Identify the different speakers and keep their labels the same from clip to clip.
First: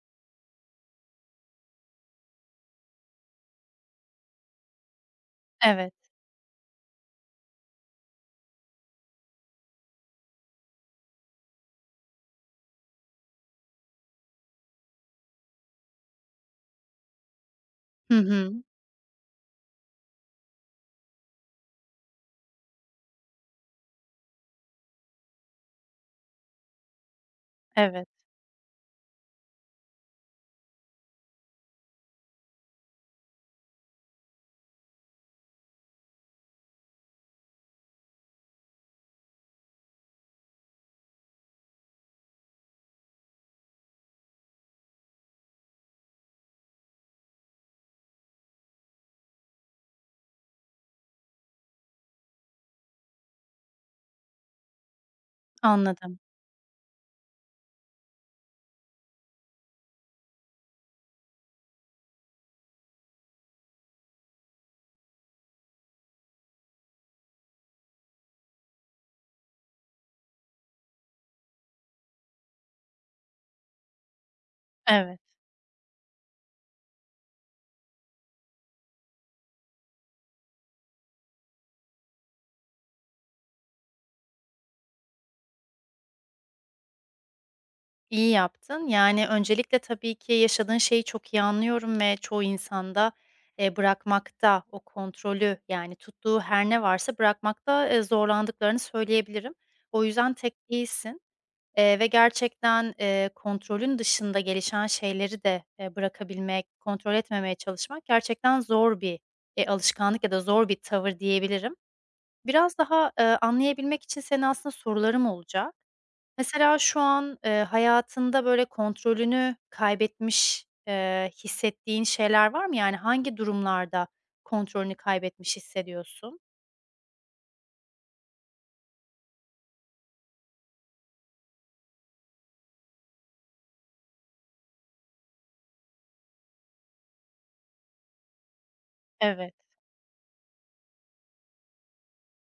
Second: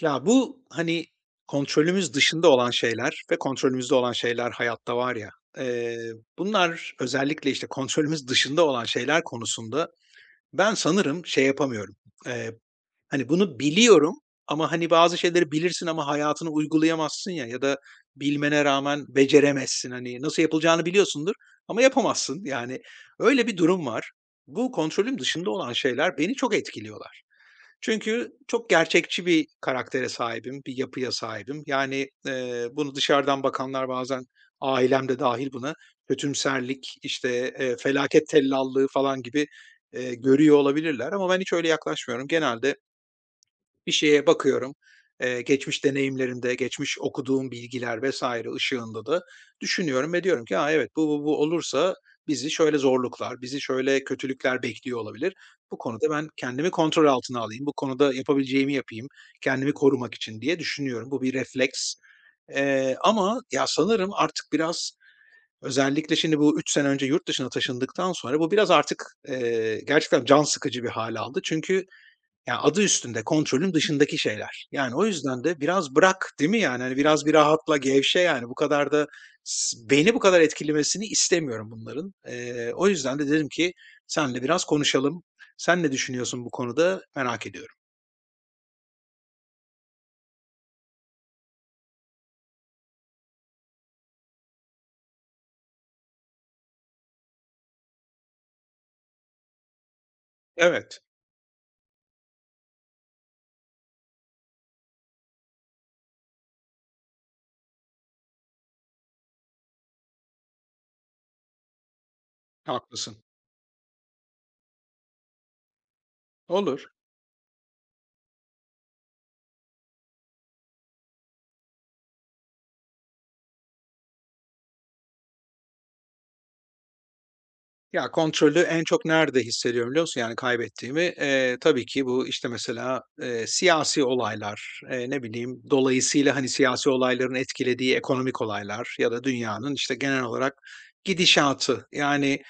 Speaker 1: Ya, bu, hani, kontrolümüz dışında olan şeyler ve kontrolümüzde olan şeyler hayatta var ya,
Speaker 2: Evet.
Speaker 1: eee, bunlar özellikle, işte, kontrolümüz dışında olan şeyler konusunda ben sanırım şey yapamıyorum, eee, hani, bunu biliyorum ama, hani, bazı şeyleri bilirsin ama hayatını uygulayamazsın ya ya da
Speaker 2: Hı hı.
Speaker 1: bilmene rağmen beceremezsin. Hani, nasıl yapılacağını biliyorsundur ama yapamazsın. Yani, öyle bir durum var. Bu kontrolüm dışında olan şeyler beni çok etkiliyorlar.
Speaker 2: Evet,
Speaker 1: Çünkü çok gerçekçi bir karaktere sahibim, bir yapıya sahibim. Yani, bunu dışarıdan bakanlar bazen, ailem de dâhil buna, kötümserlik, işte, felaket tellallığı falan gibi, görüyor olabilirler ama ben hiç öyle yaklaşmıyorum. Genelde bir şeye bakıyorum, geçmiş deneyimlerimde, geçmiş okuduğum bilgiler vesaire ışığında da düşünüyorum ve diyorum ki, "A, evet, bu olursa bizi şöyle zorluklar, bizi şöyle kötülükler bekliyor olabilir. Bu konuda
Speaker 2: anladım.
Speaker 1: ben kendimi kontrol altına alayım, bu konuda yapabileceğimi yapayım, kendimi korumak için." diye düşünüyorum. Bu bir refleks. Ama ya, sanırım artık biraz özellikle şimdi bu 3 sene önce yurt dışına taşındıktan sonra bu biraz artık, gerçekten can sıkıcı bir hâl aldı. Çünkü yani adı üstünde kontrolün dışındaki şeyler. Yani, o
Speaker 2: Evet,
Speaker 1: yüzden de biraz bırak, değil mi, yani? Hani, biraz bir rahatla, gevşe, yani. Bu kadar da beni bu kadar etkilemesini istemiyorum bunların. O yüzden de dedim ki senle biraz konuşalım. Sen ne düşünüyorsun bu konuda? Merak ediyorum.
Speaker 2: iyi yaptın. Yani, öncelikle tabii ki yaşadığın şeyi çok iyi anlıyorum ve çoğu insanda, bırakmakta o kontrolü, yani, tuttuğu her ne varsa bırakmakta, zorlandıklarını söyleyebilirim. O yüzden tek
Speaker 1: Evet,
Speaker 2: değilsin, ve gerçekten, kontrolün dışında gelişen şeyleri de, bırakabilmek, kontrol etmemeye çalışmak gerçekten zor bir, alışkanlık ya da zor bir tavır diyebilirim. Biraz daha,
Speaker 1: haklısın.
Speaker 2: anlayabilmek için senin aslında sorularım olacak. Mesela
Speaker 1: Olur.
Speaker 2: şu an, hayatında böyle kontrolünü kaybetmiş, hissettiğin şeyler var mı? Yani hangi durumlarda kontrolünü kaybetmiş hissediyorsun?
Speaker 1: Ya, kontrolü en çok nerede hissediyorum biliyor musun, yani, kaybettiğimi? Tabii ki bu, işte, mesela, siyasi olaylar, ne bileyim, dolayısıyla, hani, siyasi olayların etkilediği ekonomik olaylar ya da
Speaker 2: Evet.
Speaker 1: dünyanın, işte, genel olarak gidişatı. Yani,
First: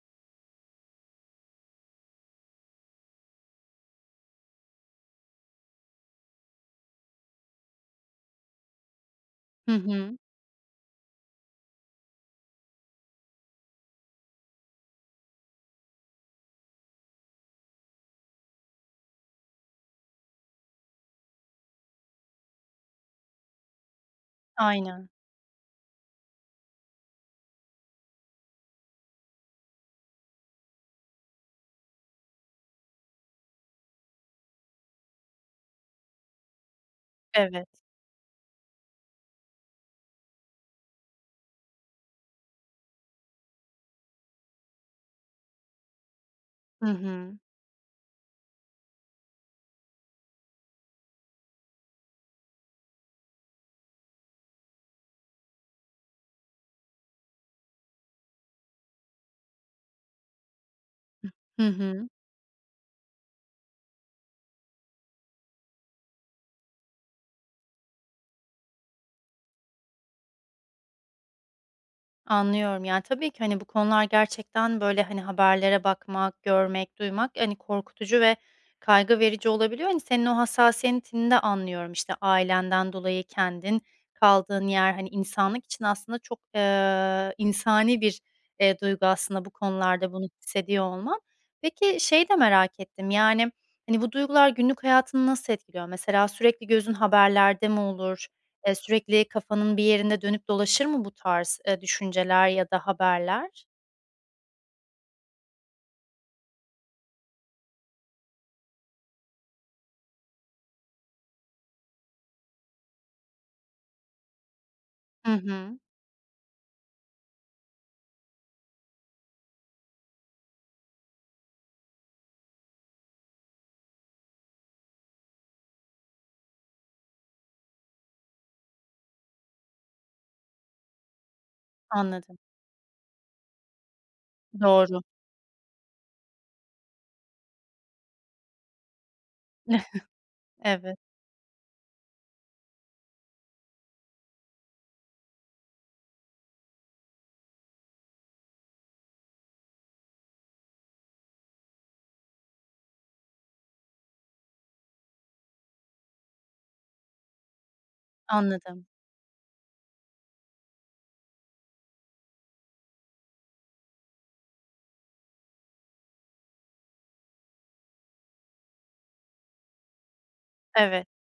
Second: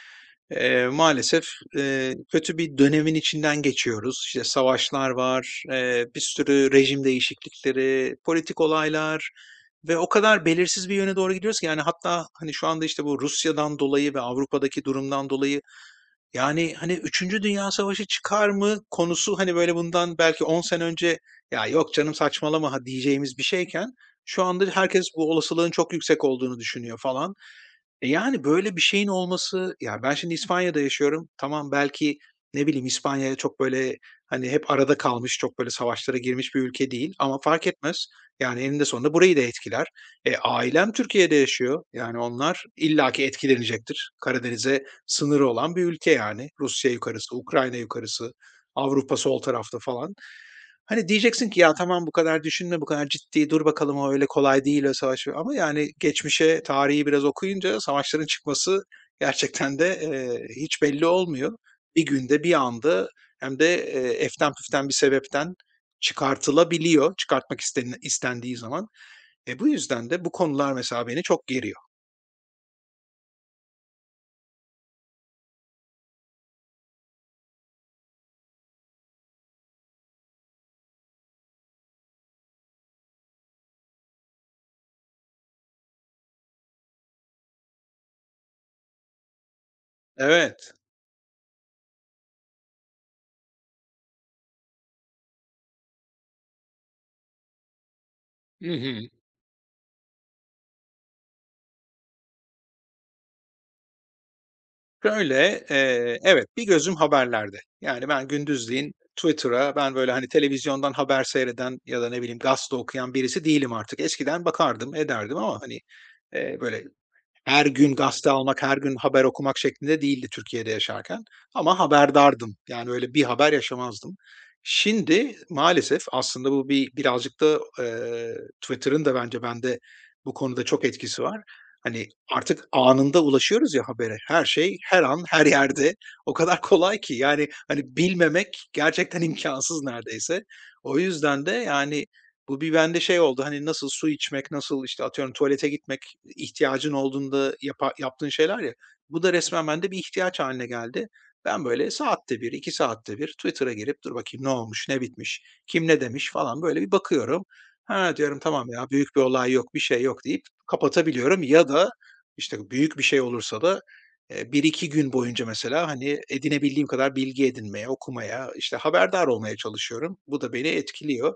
Speaker 1: maalesef, kötü bir dönemin içinden geçiyoruz. İşte, savaşlar var, bir sürü rejim değişiklikleri, politik olaylar
Speaker 2: Hı
Speaker 1: ve o
Speaker 2: hı.
Speaker 1: kadar belirsiz bir yöne doğru gidiyoruz ki, yani, hatta, hani, şu anda, işte, bu Rusya'dan dolayı ve Avrupa'daki durumdan dolayı yani, hani, üçüncü Dünya Savaşı çıkar mı konusu, hani, böyle, bundan belki 10 sene önce, "Ya, yok canım saçmalama." ha diyeceğimiz bir şeyken şu anda herkes
Speaker 2: Aynen.
Speaker 1: bu olasılığın çok yüksek olduğunu düşünüyor falan. E, yani böyle bir şeyin olması yani ben şimdi İspanya'da yaşıyorum. Tamam, belki ne bileyim İspanya çok böyle, hani, hep arada kalmış, çok böyle savaşlara girmiş bir ülke değil ama fark
Speaker 2: Evet.
Speaker 1: etmez. Yani eninde sonunda burayı da etkiler. E, ailem Türkiye'de yaşıyor. Yani onlar illaki etkilenecektir. Karadeniz'e sınırı olan bir ülke yani.
Speaker 2: Hı
Speaker 1: Rusya yukarısı,
Speaker 2: hı.
Speaker 1: Ukrayna yukarısı. Avrupa sol tarafta falan. Hani diyeceksin ki ya tamam bu kadar düşünme, bu kadar ciddi dur bakalım o öyle kolay değil o savaş ama yani geçmişe, tarihi biraz okuyunca savaşların çıkması gerçekten de, hiç belli olmuyor.
Speaker 2: Hı
Speaker 1: Bir
Speaker 2: hı.
Speaker 1: günde, bir anda hem de, eften püften bir sebepten çıkartılabiliyor, çıkartmak istendiği zaman. E, bu yüzden de bu konular mesela beni çok geriyor.
Speaker 2: Anlıyorum. Yani, tabii ki, hani, bu konular gerçekten, böyle, hani, haberlere bakmak, görmek, duymak, hani, korkutucu ve kaygı verici olabiliyor. Hani, senin o hassasiyetini de anlıyorum. İşte, ailenden dolayı kendin, kaldığın yer, hani, insanlık için aslında çok, insani bir, duygu aslında bu konularda bunu
Speaker 1: Evet.
Speaker 2: hissediyor olman. Peki, şey de merak ettim, yani, hani, bu duygular günlük hayatını nasıl etkiliyor? Mesela sürekli gözün haberlerde mi olur?
Speaker 1: Hı
Speaker 2: Eee,
Speaker 1: hı.
Speaker 2: sürekli kafanın bir yerinde dönüp dolaşır mı bu tarz, düşünceler ya da haberler?
Speaker 1: Şöyle, evet, bir gözüm haberlerde. Yani, ben gündüzleyin Twitter'a ben, böyle, hani, televizyondan haber seyreden ya da ne bileyim gazete okuyan birisi değilim artık. Eskiden bakardım,
Speaker 2: Hı
Speaker 1: ederdim ama, hani,
Speaker 2: hı.
Speaker 1: böyle her gün gazete almak, her gün haber okumak şeklinde değildi Türkiye'de yaşarken ama haberdardım. Yani öyle bir haber yaşamazdım. Şimdi maalesef aslında bu bir birazcık da, Twitter'ın da bence bende bu konuda çok etkisi var. Hani,
Speaker 2: Anladım.
Speaker 1: artık anında ulaşıyoruz ya habere. Her şey, her
Speaker 2: Doğru.
Speaker 1: an, her yerde. O kadar kolay ki yani, hani, bilmemek gerçekten imkansız neredeyse. O
Speaker 2: Evet,
Speaker 1: yüzden de yani, bu bir bende şey oldu, hani, nasıl su içmek, nasıl, işte, atıyorum tuvalete gitmek, ihtiyacın olduğunda yaptığın şeyler ya, bu da resmen bende bir ihtiyaç haline geldi. Ben böyle saatte bir 2 saatte bir Twitter'a girip dur bakayım ne olmuş, ne bitmiş, kim ne demiş falan böyle bir bakıyorum. Ha, diyorum tamam
Speaker 2: anladım.
Speaker 1: ya büyük bir olay yok, bir şey yok deyip kapatabiliyorum ya da, işte, büyük bir şey olursa da, 1-2 gün boyunca mesela, hani, edinebildiğim kadar bilgi edinmeye, okumaya, işte, haberdar olmaya çalışıyorum. Bu da beni
Speaker 2: Evet,
Speaker 1: etkiliyor.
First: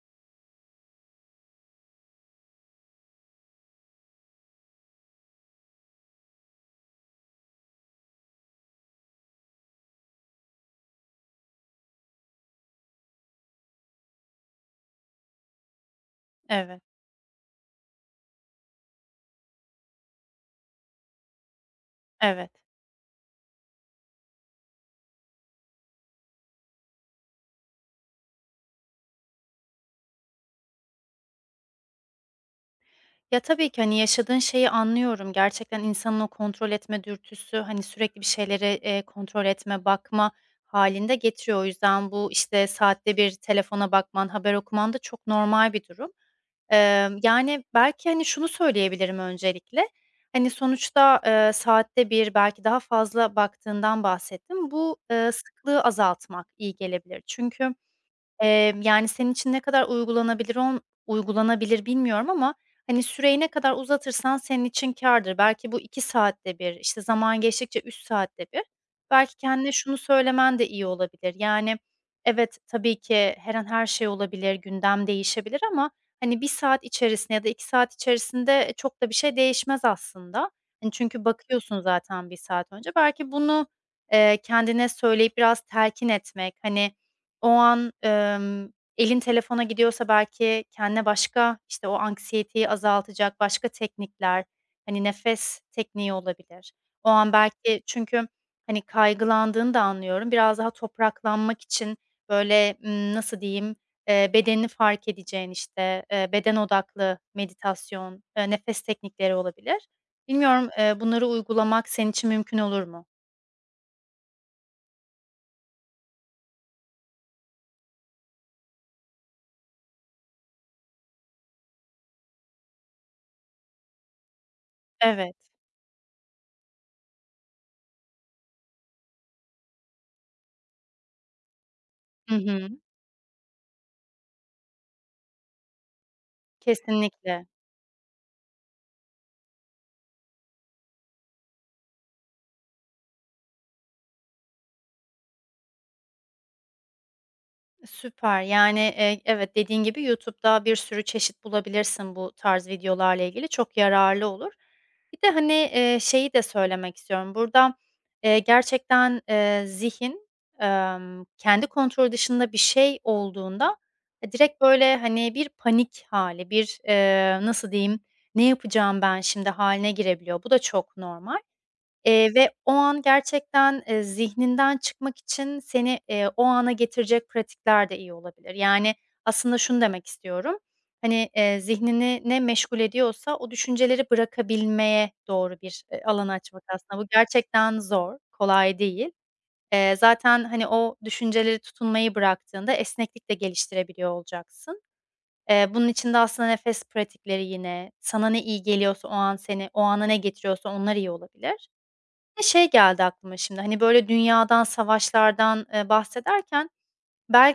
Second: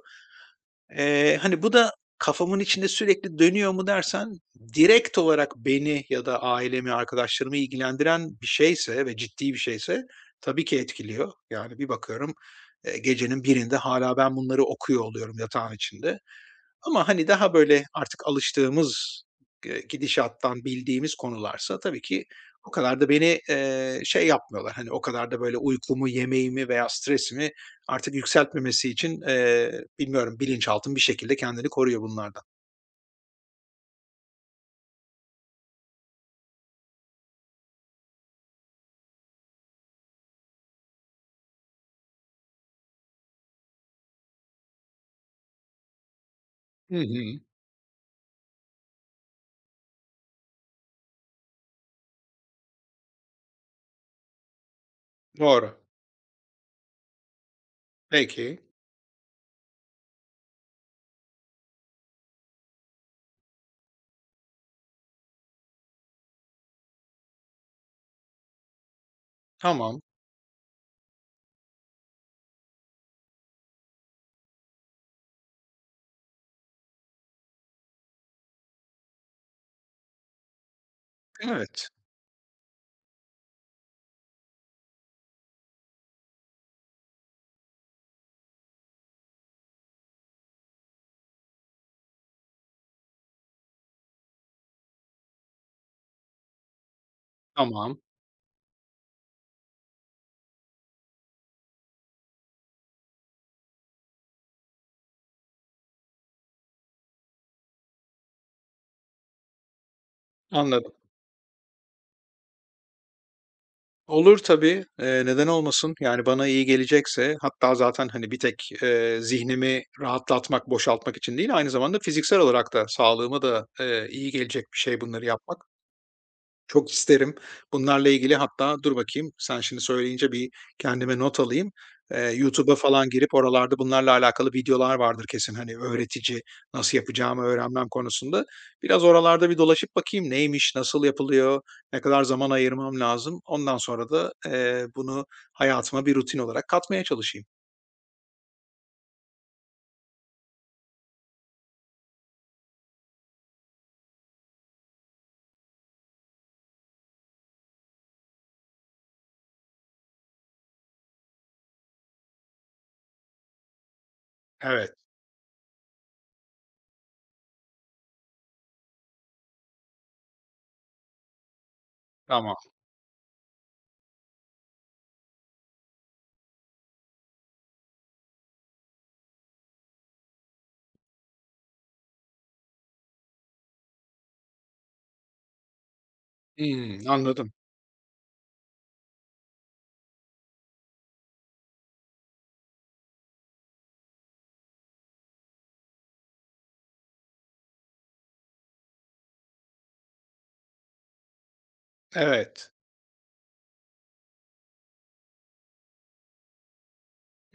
Speaker 1: Hani, bu da kafamın içinde sürekli dönüyor mu dersen, direkt olarak beni ya da ailemi, arkadaşlarımı ilgilendiren bir şeyse ve ciddi bir şeyse tabii ki etkiliyor. Yani bir bakıyorum, gecenin birinde hala ben bunları okuyor oluyorum yatağın içinde.
Speaker 2: evet,
Speaker 1: Ama, hani, daha böyle artık alıştığımız, gidişattan bildiğimiz konularsa tabii ki
Speaker 2: evet.
Speaker 1: o kadar da beni, şey yapmıyorlar, hani, o kadar da böyle uykumu, yemeğimi veya stresimi artık yükseltmemesi için, bilmiyorum, bilinçaltım bir şekilde kendini koruyor bunlardan.
Speaker 2: Ya, tabii ki, hani, yaşadığın şeyi anlıyorum. Gerçekten insanın o kontrol etme dürtüsü, hani, sürekli bir şeyleri, kontrol etme, bakma halinde getiriyor. O yüzden bu, işte, saatte bir telefona bakman, haber okuman da çok normal bir durum.
Speaker 1: Hı hı.
Speaker 2: Yani, belki, hani, şunu söyleyebilirim öncelikle, hani, sonuçta, saatte bir belki daha fazla baktığından bahsettim. Bu,
Speaker 1: Doğru.
Speaker 2: sıklığı azaltmak iyi gelebilir. Çünkü
Speaker 1: Peki.
Speaker 2: Yani, senin için ne kadar uygulanabilir uygulanabilir bilmiyorum ama, hani, süreyi ne kadar uzatırsan senin için kârdır. Belki bu 2 saatte bir, işte, zaman geçtikçe 3 saatte bir. Belki kendine şunu
Speaker 1: Tamam.
Speaker 2: söylemen de iyi olabilir. Yani, evet, tabii ki her an her şey olabilir, gündem değişebilir ama, hani, bir saat içerisinde ya da 2 saat içerisinde çok da bir şey değişmez aslında. Hani, çünkü bakıyorsun
Speaker 1: Evet.
Speaker 2: zaten bir saat önce. Belki bunu, kendine söyleyip biraz telkin etmek, hani, o an, elin telefona gidiyorsa belki kendine başka, işte, o anksiyeteyi azaltacak başka teknikler, hani, nefes tekniği olabilir. O an belki
Speaker 1: Tamam.
Speaker 2: çünkü, hani, kaygılandığını da anlıyorum. Biraz daha topraklanmak için, böyle, nasıl diyeyim, bedenini fark edeceğin, işte, beden odaklı meditasyon, nefes teknikleri olabilir. Bilmiyorum,
Speaker 1: Anladım.
Speaker 2: bunları uygulamak senin için mümkün olur mu?
Speaker 1: Olur tabii, neden olmasın? Yani, bana iyi gelecekse hatta zaten, hani, bir tek, zihnimi rahatlatmak, boşaltmak için değil, aynı zamanda fiziksel olarak da sağlığıma da, iyi gelecek bir şey bunları
Speaker 2: Evet.
Speaker 1: yapmak. Çok isterim. Bunlarla ilgili hatta dur bakayım, sen şimdi söyleyince bir kendime not alayım.
Speaker 2: Hı hı.
Speaker 1: YouTube'a falan girip oralarda bunlarla alakalı videolar vardır kesin, hani, öğretici, nasıl yapacağımı
Speaker 2: Kesinlikle.
Speaker 1: öğrenmem konusunda. Biraz oralarda bir dolaşıp bakayım neymiş, nasıl yapılıyor, ne kadar zaman ayırmam lazım. Ondan sonra da, bunu hayatıma bir rutin olarak katmaya çalışayım.
Speaker 2: Süper. Yani, evet, dediğin gibi YouTube'da bir sürü çeşit bulabilirsin bu tarz videolarla ilgili. Çok yararlı olur. Bir de, hani, şeyi de söylemek istiyorum. Burada, gerçekten, zihin, kendi kontrol dışında bir şey olduğunda, direkt,
Speaker 1: Evet,
Speaker 2: böyle, hani, bir panik hali bir, nasıl diyeyim, "Ne yapacağım ben şimdi?" haline girebiliyor. Bu da çok normal. Ve
Speaker 1: tamam.
Speaker 2: o an gerçekten, zihninden çıkmak için seni, o ana getirecek pratikler de iyi olabilir. Yani, aslında şunu demek istiyorum, hani, zihnini ne meşgul ediyorsa o düşünceleri bırakabilmeye doğru bir, alan açmak
Speaker 1: Hımm,
Speaker 2: aslında. Bu
Speaker 1: anladım.
Speaker 2: gerçekten zor, kolay değil. Zaten, hani, o düşüncelere tutunmayı bıraktığında esneklik de geliştirebiliyor olacaksın. Bunun için de aslında nefes pratikleri yine, sana ne iyi geliyorsa o an seni, o ana ne getiriyorsa onlar iyi olabilir. Bir de şey
Speaker 1: Evet.
Speaker 2: geldi aklıma şimdi, hani, böyle, dünyadan, savaşlardan, bahsederken.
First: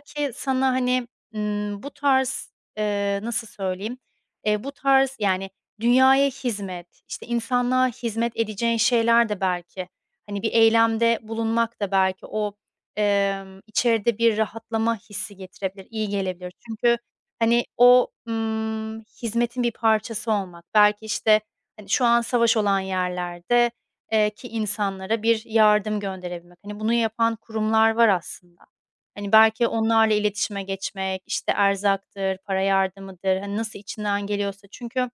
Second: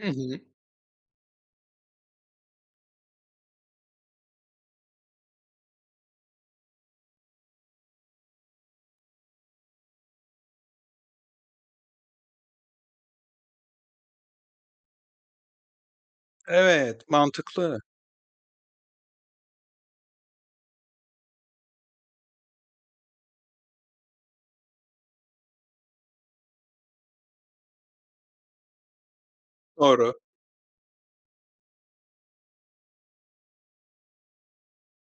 Speaker 1: Hı hı.
Speaker 2: sana, hani, bu tarz, nasıl söyleyeyim, bu tarz, yani, dünyaya hizmet, işte, insanlığa hizmet edeceğin şeyler de belki, hani, bir eylemde bulunmak da belki o, içeride bir rahatlama hissi getirebilir, iyi gelebilir. Çünkü,
Speaker 1: Evet,
Speaker 2: hani,
Speaker 1: mantıklı.
Speaker 2: o, hizmetin bir parçası olmak, belki, işte, hani, şu an savaş olan yerlerde ki insanlara bir yardım gönderebilmek, hani, bunu yapan kurumlar var aslında. Hani, belki
Speaker 1: Doğru.
Speaker 2: onlarla iletişime geçmek, işte, erzaktır, para yardımıdır, hani, nasıl içinden geliyorsa çünkü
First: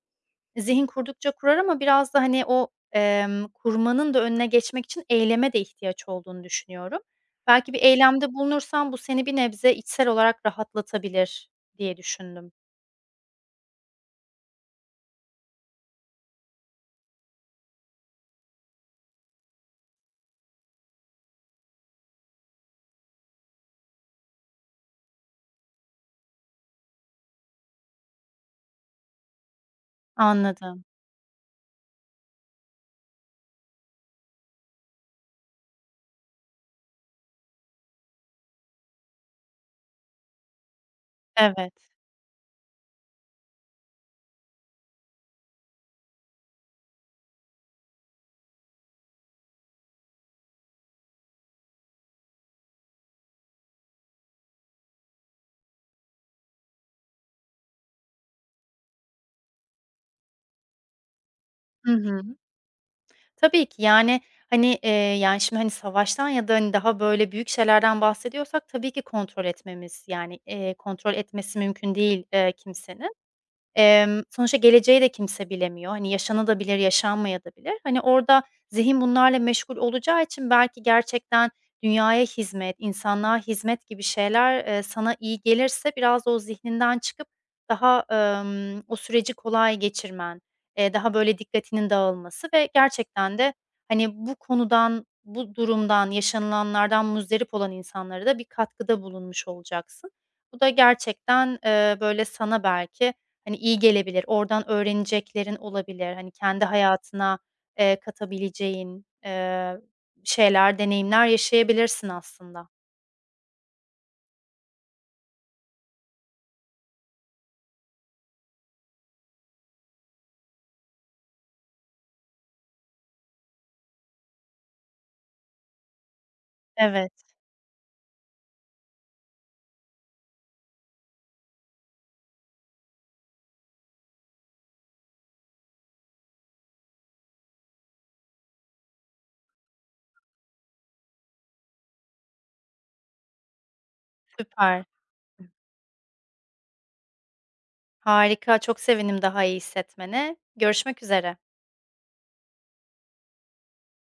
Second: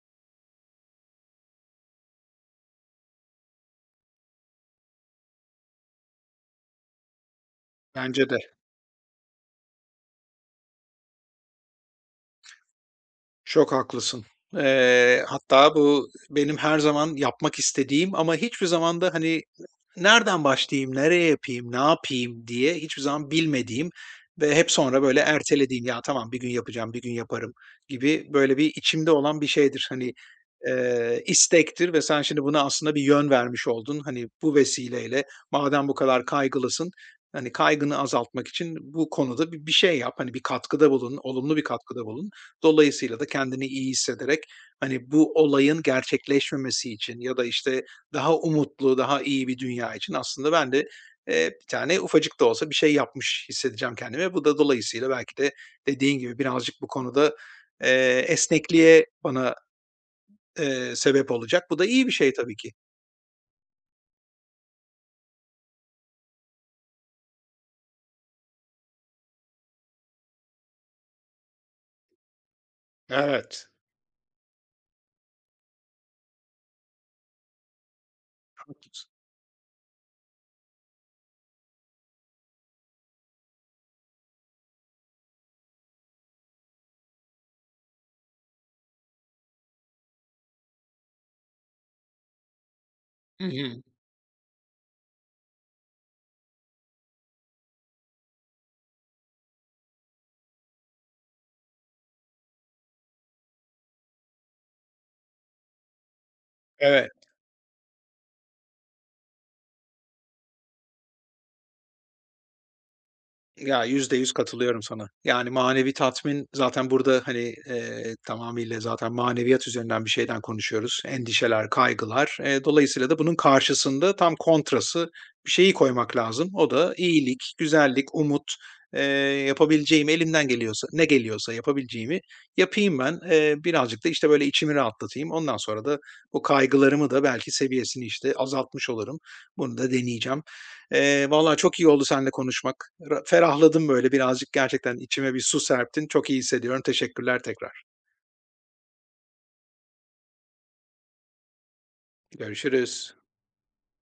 Speaker 2: zihin kurdukça kurar ama biraz da, hani, o, kurmanın da önüne geçmek için eyleme de ihtiyaç olduğunu düşünüyorum. Belki bir
Speaker 1: Bence
Speaker 2: eylemde
Speaker 1: de.
Speaker 2: bulunursan bu seni bir nebze içsel olarak rahatlatabilir diye düşündüm.
Speaker 1: Çok haklısın. Hatta bu benim her zaman yapmak istediğim ama hiçbir zaman da, hani, nereden başlayayım, nereye yapayım, ne yapayım diye hiçbir zaman bilmediğim ve hep sonra böyle ertelediğim, ya tamam bir gün yapacağım, bir gün yaparım gibi böyle bir içimde olan bir şeydir. Hani,
Speaker 2: Anladım.
Speaker 1: istektir ve sen şimdi buna aslında bir yön vermiş oldun. Hani, bu vesileyle madem bu kadar kaygılısın, hani, kaygını azaltmak için bu konuda bir şey yap. Hani, bir katkıda bulun, olumlu bir
Speaker 2: Evet.
Speaker 1: katkıda bulun. Dolayısıyla da kendini iyi hissederek, hani, bu olayın gerçekleşmemesi için ya da, işte, daha umutlu, daha iyi bir dünya için aslında ben de, bir tane ufacık da olsa bir şey yapmış hissedeceğim kendimi. Bu da dolayısıyla belki de dediğin gibi birazcık bu konuda, esnekliğe bana, sebep olacak. Bu da
Speaker 2: Hı
Speaker 1: iyi bir
Speaker 2: hı.
Speaker 1: şey tabii ki.
Speaker 2: Tabii ki, yani, hani, yani, şimdi, hani, savaştan ya da, hani, daha böyle büyük şeylerden bahsediyorsak tabii ki kontrol etmemiz, yani, kontrol etmesi mümkün değil, kimsenin.
Speaker 1: Evet.
Speaker 2: Sonuçta geleceği de kimse bilemiyor. Hani, yaşanabilir, yaşanmayabilir. Hani, orada zihin
Speaker 1: Haklısın.
Speaker 2: bunlarla meşgul olacağı için belki gerçekten dünyaya hizmet, insanlığa hizmet gibi şeyler, sana iyi gelirse biraz da o zihninden çıkıp daha, o süreci kolay geçirmen, daha böyle dikkatinin dağılması ve gerçekten
Speaker 1: Hı
Speaker 2: de,
Speaker 1: hı.
Speaker 2: hani, bu konudan, bu durumdan, yaşanılanlardan muzdarip olan insanlara da bir katkıda bulunmuş olacaksın. Bu da gerçekten, böyle sana belki. Hani, iyi gelebilir, oradan öğreneceklerin olabilir. Hani, kendi
Speaker 1: Evet.
Speaker 2: hayatına, katabileceğin, şeyler, deneyimler yaşayabilirsin aslında.
Speaker 1: Ya, %100 katılıyorum sana. Yani, manevi tatmin zaten burada, hani, tamamıyla zaten maneviyat üzerinden bir şeyden konuşuyoruz. Endişeler, kaygılar. Dolayısıyla da bunun karşısında tam kontrası bir şeyi koymak lazım. O da
Speaker 2: Evet,
Speaker 1: iyilik, güzellik, umut. Eee, yapabileceğim elimden geliyorsa, ne geliyorsa yapabileceğimi yapayım ben. Birazcık da, işte, böyle, içimi rahatlatayım. Ondan sonra da bu kaygılarımı da belki seviyesini, işte, azaltmış olurum. Bunu da deneyeceğim. Valla çok iyi oldu seninle konuşmak. Ferahladım böyle birazcık
Speaker 2: süper.
Speaker 1: gerçekten içime bir su serptin. Çok iyi hissediyorum. Teşekkürler tekrar.
Speaker 2: Harika, çok sevinim daha iyi hissetmene. Görüşmek üzere.
Speaker 1: Görüşürüz.